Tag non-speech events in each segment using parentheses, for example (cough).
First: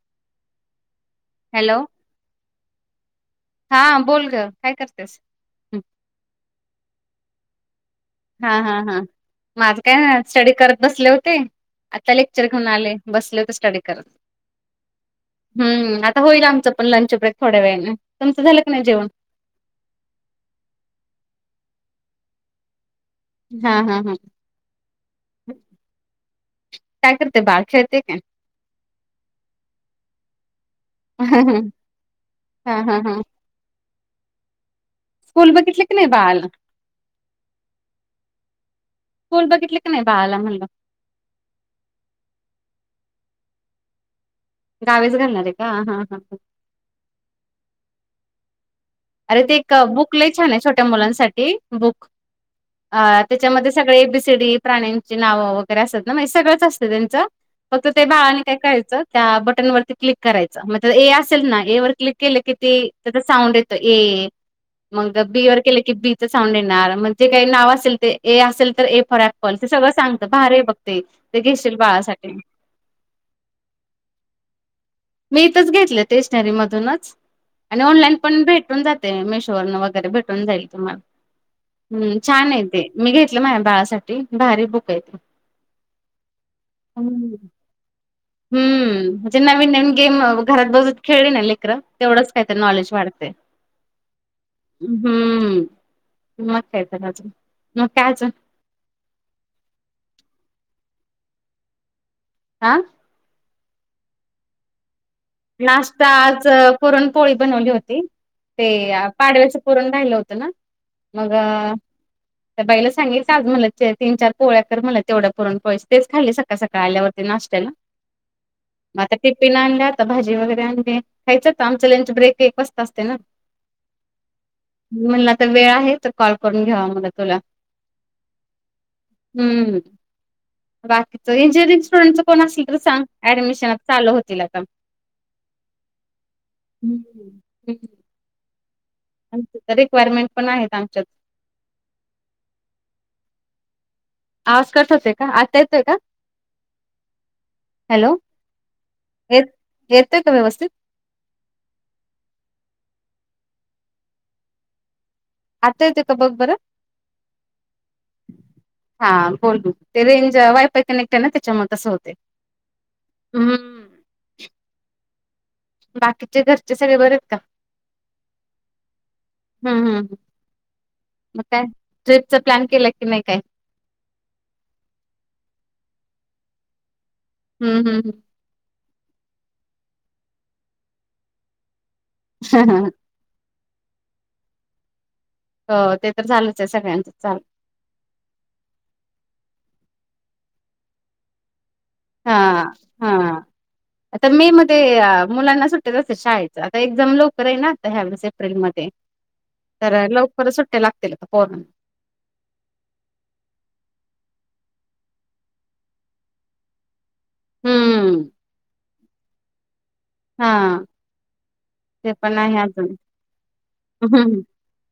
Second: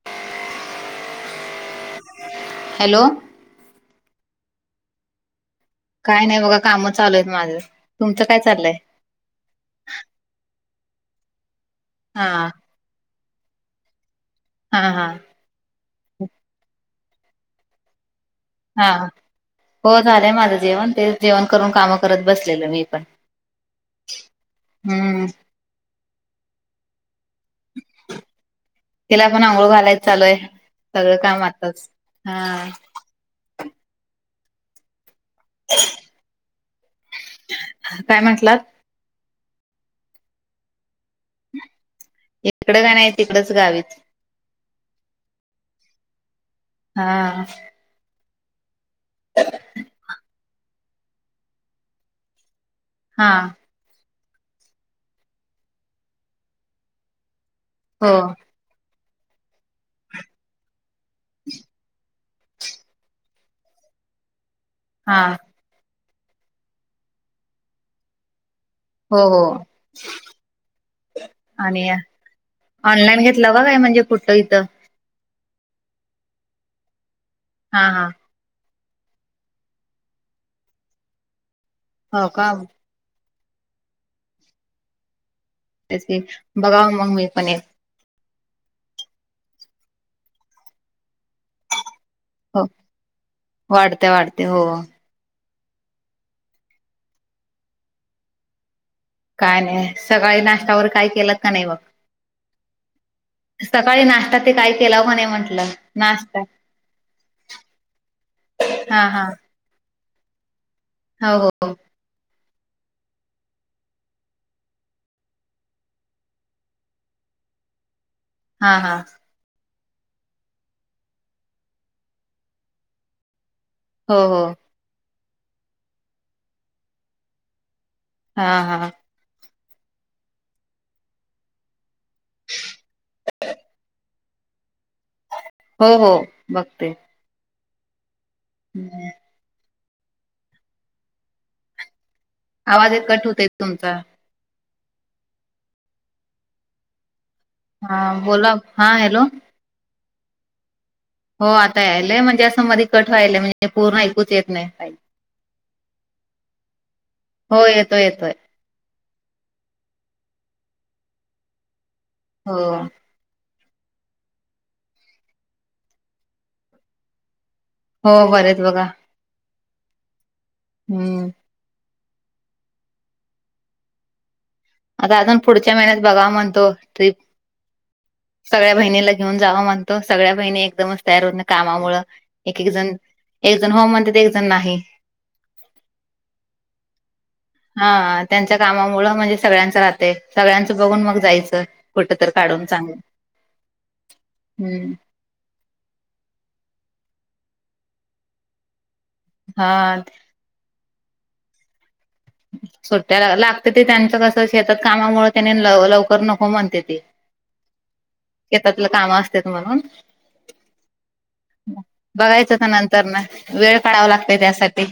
(unintelligible) Hello. Hello. हा बोल ग, काय करत्यास? काय नाही बघा. कामच चालूयेतं माझे. हा हा हा, माझं काय स्टडी करत बसले होते. आता हा लेक्चर खाऊन आले. बसले होते स्टडी करत. हा हा. हम्म, आता होईल आमचं पण लंच ब्रेक थोड्या वेळन. तुमंच झालं? नाही हा, जेवण हो झालंय माझं जेवण. ते जेवण करून कामं करत बसलेले मी पण. हा हा हा, हम्म काय करते बाळ? खेळते का? तिला पण आंघोळ घालाय चालूय. सगळं काम आताच हा. हा हा स्कूल बघितले की नाही बाळाला? काय म्हटलात? स्कूल बघितले का नाही बाळाला म्हणलं? इकडं काय नाही तिकडचं गावीच. गावीच घालणार आहे का? हां हां. हां, अरे ते एक बुक लय छान छोट्या मुलांसाठी, बुक, अं हा त्यांच्यामध्ये सगळी एबीसीडी प्राण्यांची नाव वगैरे असतात ना सगळंच असतं त्यांच फक्त ते हो बाळ काय करायच त्या बटन वरती क्लिक करायचं, मगं तिथं ए असेल ना ए वर क्लिक क्लिक केलं कि ते त्याचा साऊंड येतो ए हा मगं बी वर केलं की बी साऊंड येणार मगं जे काही नाव असेल ते ए असेल तर ए हो फॉर हो ऍप्पल ते सगळं सांगतं भारी आहे बघ ते, ते घेशील आणि बाळासाठी. ऑनलाईन घेतलं (unintelligible) म्हणजे कुठं इथं. मी इथंच घेतलं स्टेशनरी मधूनच हा आणि हा ऑनलाईन पण भेटून जातंय मेशोवरुन वगैरे भेटून जाईल तुम्हाला हम् हो छान का आहे ते. मी घेतलं माझ्या बाळासाठी भारी बुक आहेेत. तेच की बघाव मगं मी पण एक. हम् म्हणजे नवीन नवीन गेम घरात बसून खेळली ना लेकर तेवढंच काय तर हो नॉलेज वाढतं. वाढते वाढते हो हम् हम्म्म मग काय तर अजून, मग काय अजून काय नाही सकाळी नाश्ता वगैरे काही केलात की नाही मग? आं. सकाळी नाश्ता ते काय केलाव का नाही म्हटलं नाष्टा आज पुरणपोळी बनवली होती. ते हा हा पाडव्याचं पुरण राहिलं होतं ना हो हो मगं त्या बाईला सांगितल आज मला ते तीन चार पोळ्या कर मला तेवढ्या पुरण पोळी तेच खाली सकाळी त्या सकाळी आल्या होत्या नाश्त्याला. हां हां. टिपिन आणलाय आता भाजी वगैरे आणली खायच आता आमचं लंच ब्रेक एक वाजता असतंय ना. हो हो, म्हणल आता वेळ आहे तर कॉल करून घ्यावा म्हटला तुला. हां हां हम्म बाकीचं (unintelligible) स्टुडंट कोण असतील तर सांग ऍडमिशन चालु होतील आता. हो हो, बघते. (inaudible) हम्म, आमच्या हितं रिक्वायरमेंट पण आहेत आमच्यात. आवाज एक कट होतोय तुमचा. आवाज कट होतोय का, आता येतोय का? हां बोला, हां हॅलो येतंय का व्यवस्थित? हो आता यायलय म्हणजे असं मधी कट व्हालय म्हणजे पूर्ण ऐकुच येत नाही काही. आता येतोय का बघ बरं. हो येतोय येतोय हा बोल बोल, ते रेंज वायफाय कनेक्ट आहे ना त्याच्यामुळे तसं होतंय. हो, हम्म बाकीचे घरचे सगळे बरे आहेत का? हो बरे आहेत बघा. हम्म हम्म हम्म. मग काय ट्रिपचा प्लॅन केलाय की नाही काही? अगं अजून पुढच्या महिन्यात बघावं म्हणतो ट्रीप. हम् हम् हम. सगळ्या बहिणीला घेऊन जावं म्हणतो, सगळ्या बहिणी एकदमच तयार होत नाही कामामुळं. एक एक जण एकजण हो म्हणते, तर एक जण नाही. हो, ते तर झालंच आहे सगळ्यांचच चाल हा, त्यांच्या कामामुळं म्हणजे सगळ्यांचं राहतंय, सगळ्यांचं बघून मग जायचं. कुठं तर काढून हां, चांगलं हां, आता मे मध्ये हम्म मुलांना सुट्ट (unintelligible) असतंय शाळेचं, आता एक्झाम लवकर आहे ना, वाटतं ह्यावेळेस एप्रिलमध्ये हा तर लव परत सुट्ट्या लागतील आता पोरांना. सुट्ट्या लागत्याती त्यांचं कसं शेतात कामामुळं त्यानी लवकर नको म्हणतेती. हम्म शेतातलं काम असत्यात म्हणून? हां. मग बघायचं का नंतरण वेळ काढाव लागतंय हम्म त्यासाठी.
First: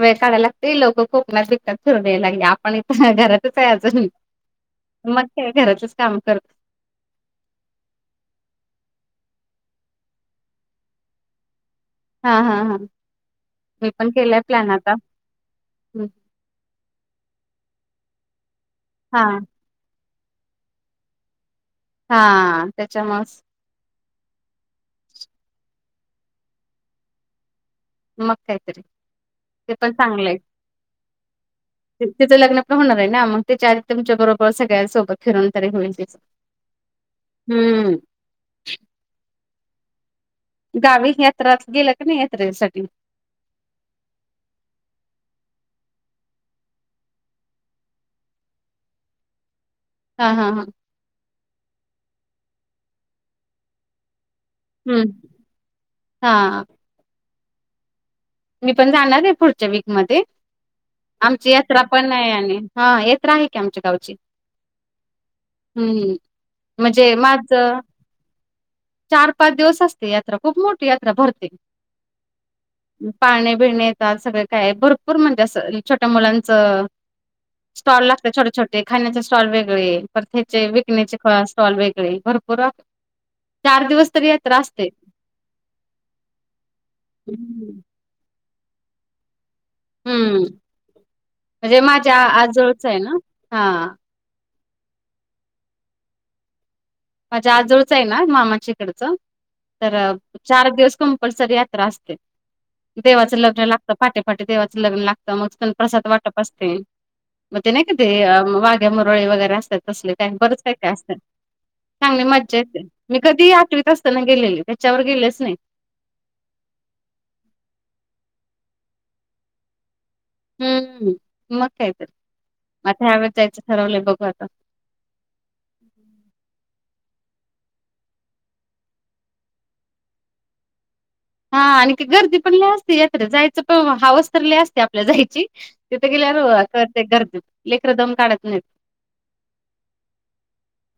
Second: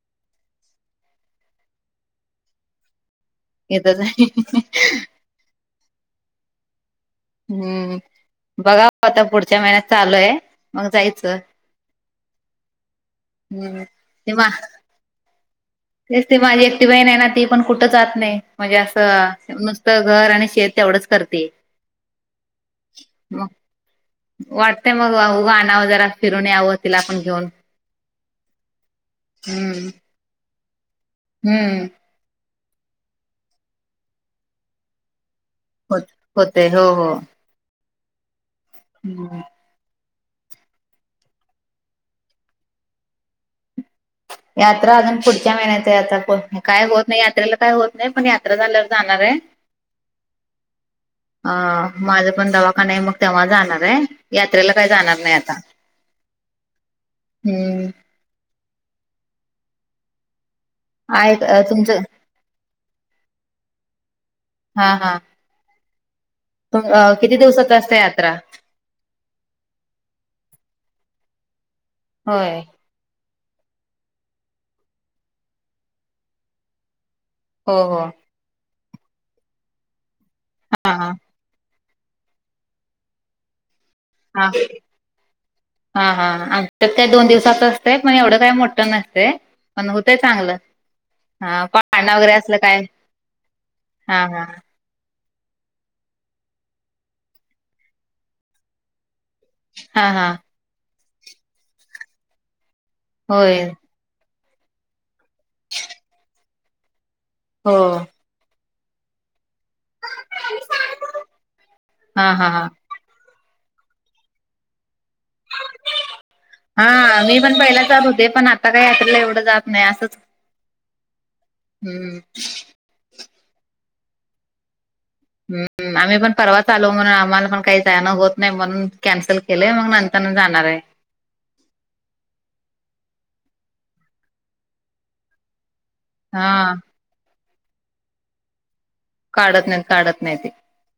वेळ काढा लागतोय, लोकं कोकणात सुट्यात फिरून याय लागले, आपण इथं घरात (unintelligible) काय इथच अजून, मग काय घरातलेच काम करते. हम्म, बघा आता पुढच्या महिन्यात चालूये, मग जायचं. हां, हा हा, हम्म मी पण ते केलाय मा प्लॅन आता. तेच ते माझी एकटी बहीण आहे ना, ती पण कुठं जात नाही, म्हणजे हा असं नुस त घर आणि शेत तेवढंच करतीये. हां, त्याच्यामुळंच वाटतंय मग आहो, आणावं जरा फिरून यावं, तिला पण घेऊन. मग काय तरी, ते हम्म पण चांगलंय. हम्म. तिचं लग्न पण होणार आहे ना, मग तेच्या आधी तुमच्या बरोबर सगळ्यांसोबत फिरून तरी होईल होत तिचं, होते हो हम्म. हम. गावीच यात्रात गेला का नाही यात्रेसाठी? यात्रा अजून पुढच्या महिन्यात आहे, आता को काय होत नाही, यात्रेला काय होत नाही, पण यात्रा झाल्यावर जाणार आहे. (inaudible) हां, हा हा. अ... माझे पण दवाखाने आहे, मग तेव्हा जाणार आहे. यात्रेला काय जाणार हम्म नाही आता, हा हम्म. मी पण जाणार आहे फुडच्या वीकमध्ये, आहे आमची का यात्रा तुमचं पण आहे आणि. हां येत्रा आहे की आमच्या गावची. हा हा. हम्म. प अ... म्हणजे किती दिवसाचं असतंय यात्रा? चार-पाच दिवस असते यात्रा, खूप मोठी यात्रा भरते. होय. उम पाळणे बिळणे येतात, सगळं काय भरपूर म्हणजे असं छोट्या मुलाचं हो हो स्टॉल लागता छोटे छोटे खाण्याचे स्टॉल, वेगळे परत हेचे हा हा. विकण्याचे पस स्टॉल वेगळे भरपूर आगं, चार दिवस तरी हां, यात्रा असते हां, हा हा आणि त्यात काय दोन दिवसाचं हम्म असतंय? मग एवढं काय मोठं नसतंय. पण हुतय चांगलं, हा म्हणजे पाळणा माझ्या वगैरे असलं काय आजोळच आहे ना हा हा माझ्या आजोळचं हाय ना, मामाच्या हिकडं तर हा हा चार दिवस कंपल्सरी यात्रा असते, देवाच होय लग्न लागतं. पहाटे -पहाटे देवाचं लग्न लागतं, मग तिथून प्रसाद वाटप असते, मग ते हो नाही का ते वा घ्या मुरळी वगैरे असत्यात तसले काय बरंच काय- काय असत्यात. चांगली हा हा मज्जा हा येते, मी कधी आठवीत असताना गेलेली त्याच्यावर गेलेच नाही. हा मी पण पहिला जात होते, पण आता काय यात्रेला एवढं जात नाही असंच- हूं.. मग काय तर, हम्म म आता ह्या वेळेस जायचं ठरवलंय बघू आता. (unintelligible) आम्ही पण परवाच आलो म्हणून आम्हांला पण काही जाणं होत नाही, म्हणून कॅन्सल केलंय मग नंतरनं जाणार आहे. हा आणि ती गर्दी पण लई असती यात्रेत जायचं पण हवस तर लै असते आपल्या जायची- तिथे गेल्यावर हा कसं वाटतंय, गर्दीत लेकंर दम काढत नाहीत. काढत नाहीत, काढत नाहीती.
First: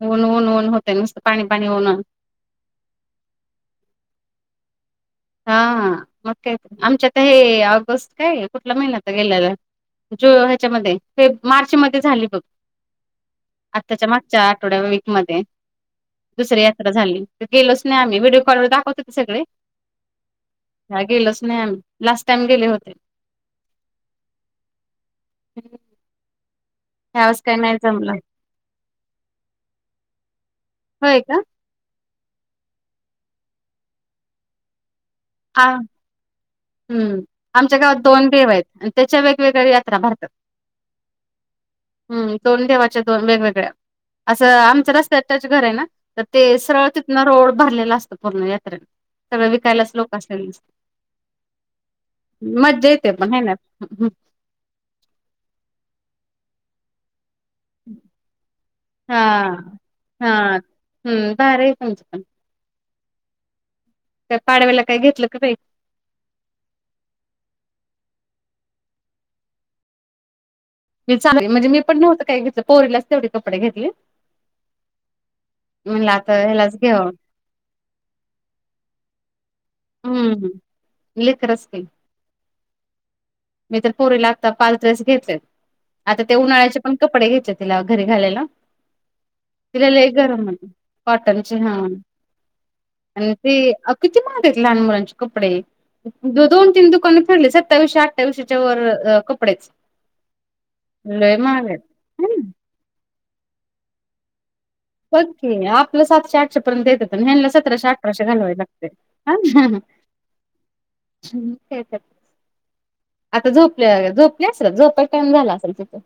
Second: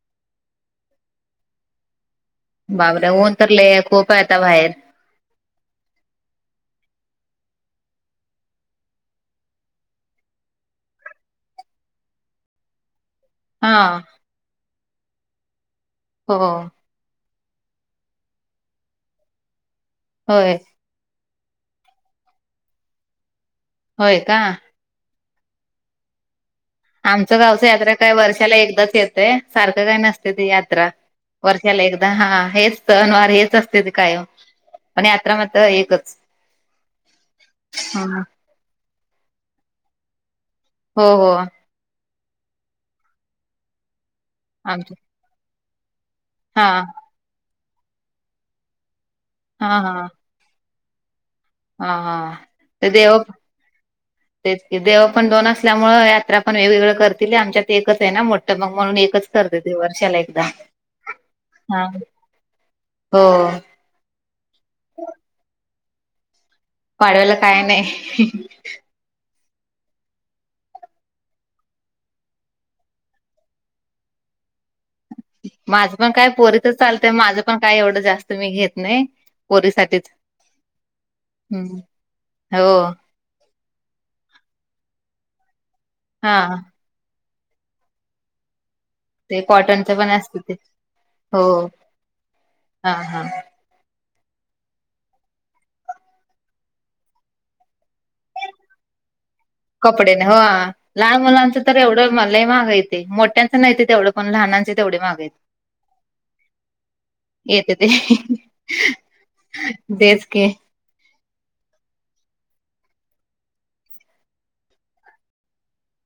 ऊन, ऊन, ऊन होतयं नुसतं पाणी- पाणी होनं. बापरे! ऊन तर लै आहे, खूप आहे आता बाहेर. हा मग का आमच्या ते ऑगस्ट काय कुठंला महिना आता गेल्याला जु ह्याच्या मध्ये फेब मार्च मध्ये झाली बघ. (inaudible) आत्ताच्या मागच्या आठवड्या वीक मध्ये हो दुसऱ्या जत्रा झाली ते गेलोचं नाही आम्हीं, व्हिडिओ कॉलवर दाखवत होते सगळे. होय... काय गेलोच नाही आम्हीं, लास्ट टाईम गेले होते. होय, का? आमचं ह्यावेळेस काही गावचं नाही यात्रा जमलं काही वर्षाला एकदाच येतंय, सारखं काय नसत्या ती यात्रा. व्हयं का. वर्षाला एकदा हा हेच सनवार हेच येत असत्यात कायम, पण यात्रा मात्र एकच. हं.. आमच्या गावात दोन देव आहेत आणि त्याच्या वेगवेगळ्या यात्रा भरत्यात. हो, हो.... हु.. दोन देवाच्या दोन वेगवेगळ्या, असं आमचं आमच रस्त्यात टच घर आहे ना, तर ते हा सरळ तिथनं रोड भरलेला असतो पूर्ण यात्रेला, सगळं हा विकायलाच हा लोकं असत्यात. हा, हा.... मज्जा ते येत्या, देव पण हाय ना. हं. हं. तेच की, देव पण दोन असल्यामुळं यात्रा पण वेगवेगळं करतील आमच्यात ते एकच आहे ना, मोठं मग म्हणून एकच करत्या ती वर्षाला एकदाच. हुं.. भारी हाय तुमंच. हो.... काय पाडव्याला काय घेतलं का काही? पाडव्याला काय नाही. (unintelligible) मी चांगली म्हणजे मी पण नव्हंत काय घेतलं, पोरीलाच तेवढी कपडे घेतली. माझं पण काय आता ह्यालाच पोरीचच घ्यावं चालतयं, माझं पण काय एवढं जास्त मी घेत नाही, पोरीसाठी तेच, हम्म लेकरच हुं.. की हो.... मी तर पोरीला आता पाच ड्रेस घेतलेत, आता ते हा उन्हाळ्याचे पण कपडे घ्यायचेत, तिला घरी घालायला. ते तिला कॉटनच लै पण गरम असत होतंय ते म्हणुन हो कॉटनची हा हा हा आणि ती अग- किती महागयेत लहान मुलांचे कपडे दो दोन तीन दुकाने फिरली सत्तावीसशे, अठ्ठावीशेच्या वरच अ कपडे्च कपडे न हो लहान मुलांचं तर आहेत. एवढं म लय महाग ये ते मोठ्यांचं नाय ते तेवढं पण लहानांचे तेवढे महाग बघ येत की आपलं सातशे आठशे पर्यंत येत होतं ह्यांना येतते सतराशे अठराशे घालवावे लागते. हा तेच की. आता झोपल्या बघा झोपले असलं झोपायचा टाइम झाला असेल तिचा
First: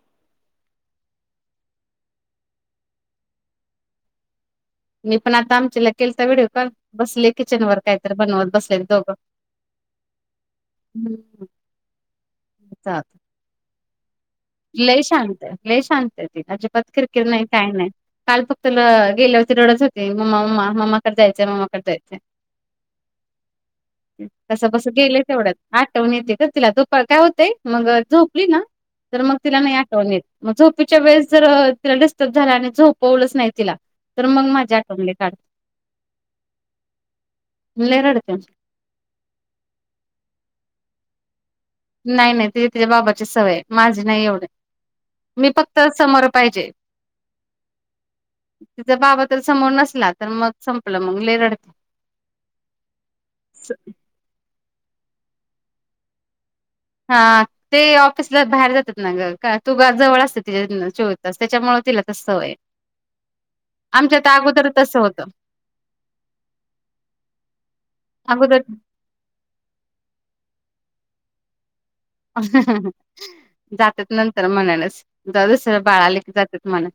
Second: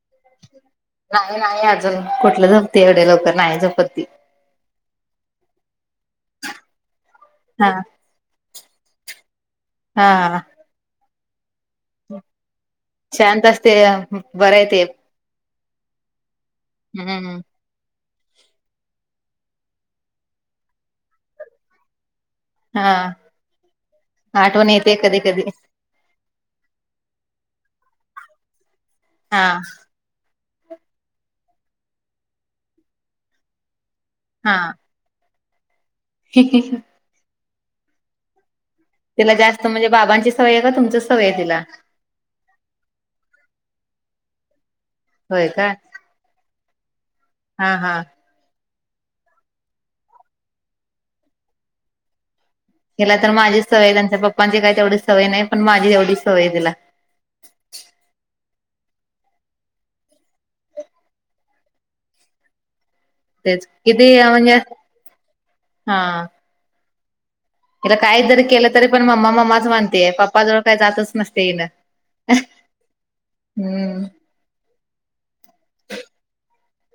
नाही नाही अजून कुठलं झोपते एवढ्या लवकर नाय झोपत ती. मी पण आता आमचीला केलता विडीओ कॉल बसले हा किचनवर कायतरी बनवत बसलेत दोघं. हा. हम्म. शांत असते बरय लय शांत लय शांतय ती अजीबात खिरकीर हम्म नाय काय नाय. काल फक्त ल गेल्यावरती रडत होती मम्मा मम्मा ममाकडे जायचय, मम्माकडे जायचय. हा आठवण येते कधी कधी. आठवन येते खरं तिला झोप काय होतेय मग झोपली ना तर मग हा तिला नाही आठवन येत. मग झोपीच्या वेळेस जर तिला डिस्टर्ब झाला आणि झोपवलंच नाय तिला तर मग हा माझी आठ (unintelligible) काढ. (unintelligible) (inaudible) लय रडत्या. तिला जास्त म्हणजे बाबांची सवय ये का? तुमचीच सवय ये तिला? नाही नाही तीला तीच्या बाबाचीच सवय हाय माझी नाय एवढी होय मी का फक्त समोर पायजे. हा हा. तिजा बाबा तर समोर नसला तर मग संपलं मग लय रडते. हिला तर माझीच सवय ये त्यांच्या पप्पांची काय तेवढी सवय नाय पण माझी एवढी सवय हाय तिला. हा. ते ऑफिसला बाहेर जातात ना ग का तू जवळ असते तिच्या चोवीस तास त्याच्यामुळे तिला तसं सवय हाय. तेच किती आमच्या तर म्हणजे अगोदर तस होतं. हीला काय जरी अगोदर केलं तरी पण मम्मा मम्माच मनतेय पप्पा जवळ काय जातच नसते हीन. जातात नंतर मनानचं जावुंदे जरा दुसर बाळ आले की जातात मनानं.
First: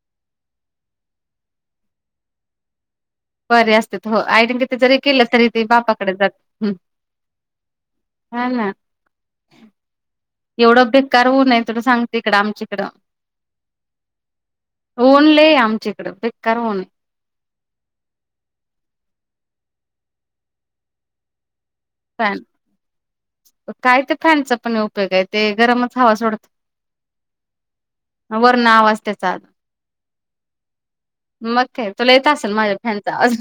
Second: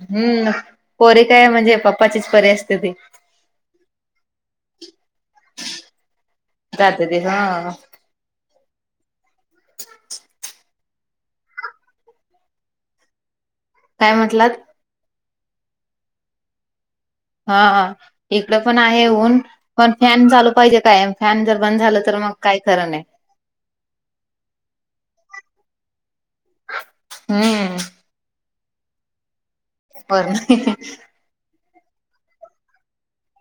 हम्म, पोरी काय म्हणजे पप्पाचीच परी असते ती. परी असतेत हो आईने किती जरी केलं तरी ते बापाकडेच जातात हम्म. जाते ती हा हा ना. एवढं बेकार ऊनय तुला सांगते इकडं आमच्याईकडं काय म्हटलात? ऊन लय आमच्या इकडें बेकार ऊन. हा हा इकड पण आहे ऊन पण फॅन चालू पायजे कायम फॅन जर बंद झालं तर मग फॅन काय खरं नाही. काय ते फॅनचा पण उपयोग हाय ते गरमच हवा सोडतय. हम्म. वरन आवाज त्याचा बर. मग काय? तुला येत असेल माझ्या फॅनचा आवाज.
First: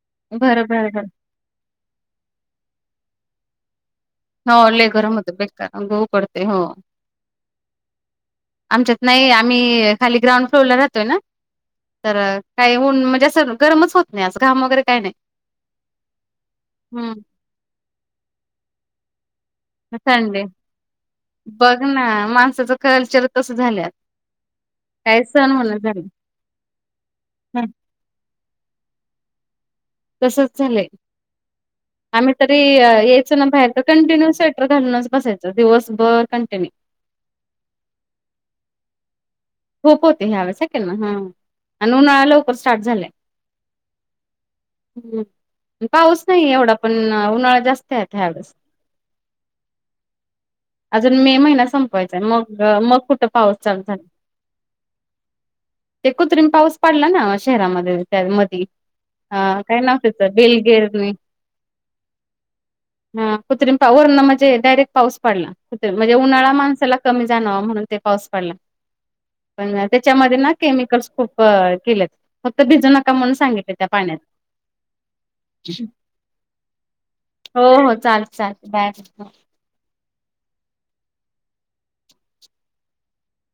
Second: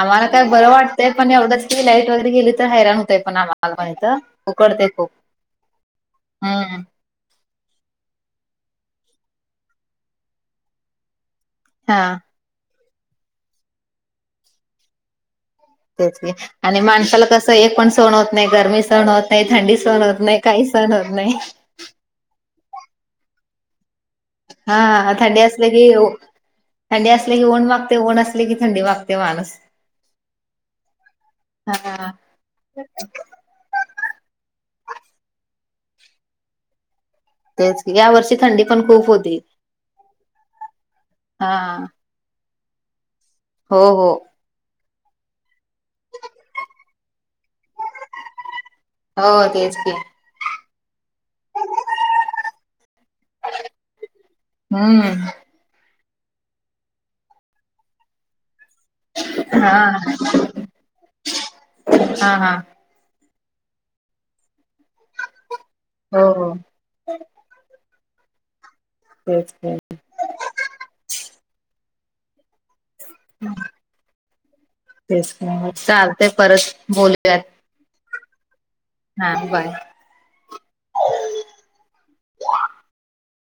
आम्हाला काय बरं वाटतंय पण एवढंच की लाईट वगैरे गेली तर हैराण होतय पण आम्हाला पण ईथ. हो लय गरम होतय बेकार (unintelligible) ऊकडतय हो. हम्म आमच्यात नाई आम्ही खाली ग्राउंड फ्लोअरला राहतोय ना. हा. तर काय ऊन म्हणजे असं गरमच होत नाही अस घाम वगैरे काय नाय. त्या आणि माणसाला कसं, एक पण सहण होत नाही, गरमी सहण होत नाही थंडी. सहण होत नाही, थंडी काही सहण होत नाही. बघ ना, माणसाचं चालचलन तसं झाल्यात. हा ह थंडी असली कीयेऊ, थंडी असली की हं, ऊन माग. ऊन असल की थंडी मागतय माणुस. तसच झालय, हा आम्ही तरी. बाहेर तर कंटिन्यू स्वेटर घालूनच बसायचं, दिवसभर कंटिन्यू. तेच की, या वर्षी थंडी पण खूप होती. खूप होती ह्या वेळेस, हाय क नाय हा. आणि उन्हाळा लवकर स्टार्ट झालाय. हो हो.... हम पाऊस नाही एवढा पण उन्हाळा जास्त आहे ह्यावेळेस. हो तेच की. अजून मे महिना संपवायचाय मग मग कुठं पाऊस चालू झाला. हम्म.. ते कृत्रिम पाऊस पडला ना शहरामध्ये त्या मधी. हा काय नाव त्याच बिलगिरी. हा हा ह कृत्रिम पाऊस वरण म्हणजे डायरेक्ट पाऊस पडला कृत्रिम म्हणजे हो उन्हाळा हो माणसाला. कमी जाणंवाहणून ते पाऊस पडला. तेच पण की, त्याच्यामध्ये ना केमिकल्स खूप केलेत फक्त भिजना. तेच का चालते परत बोलूयात. हो हो चालत चालत बाय. हा बाय...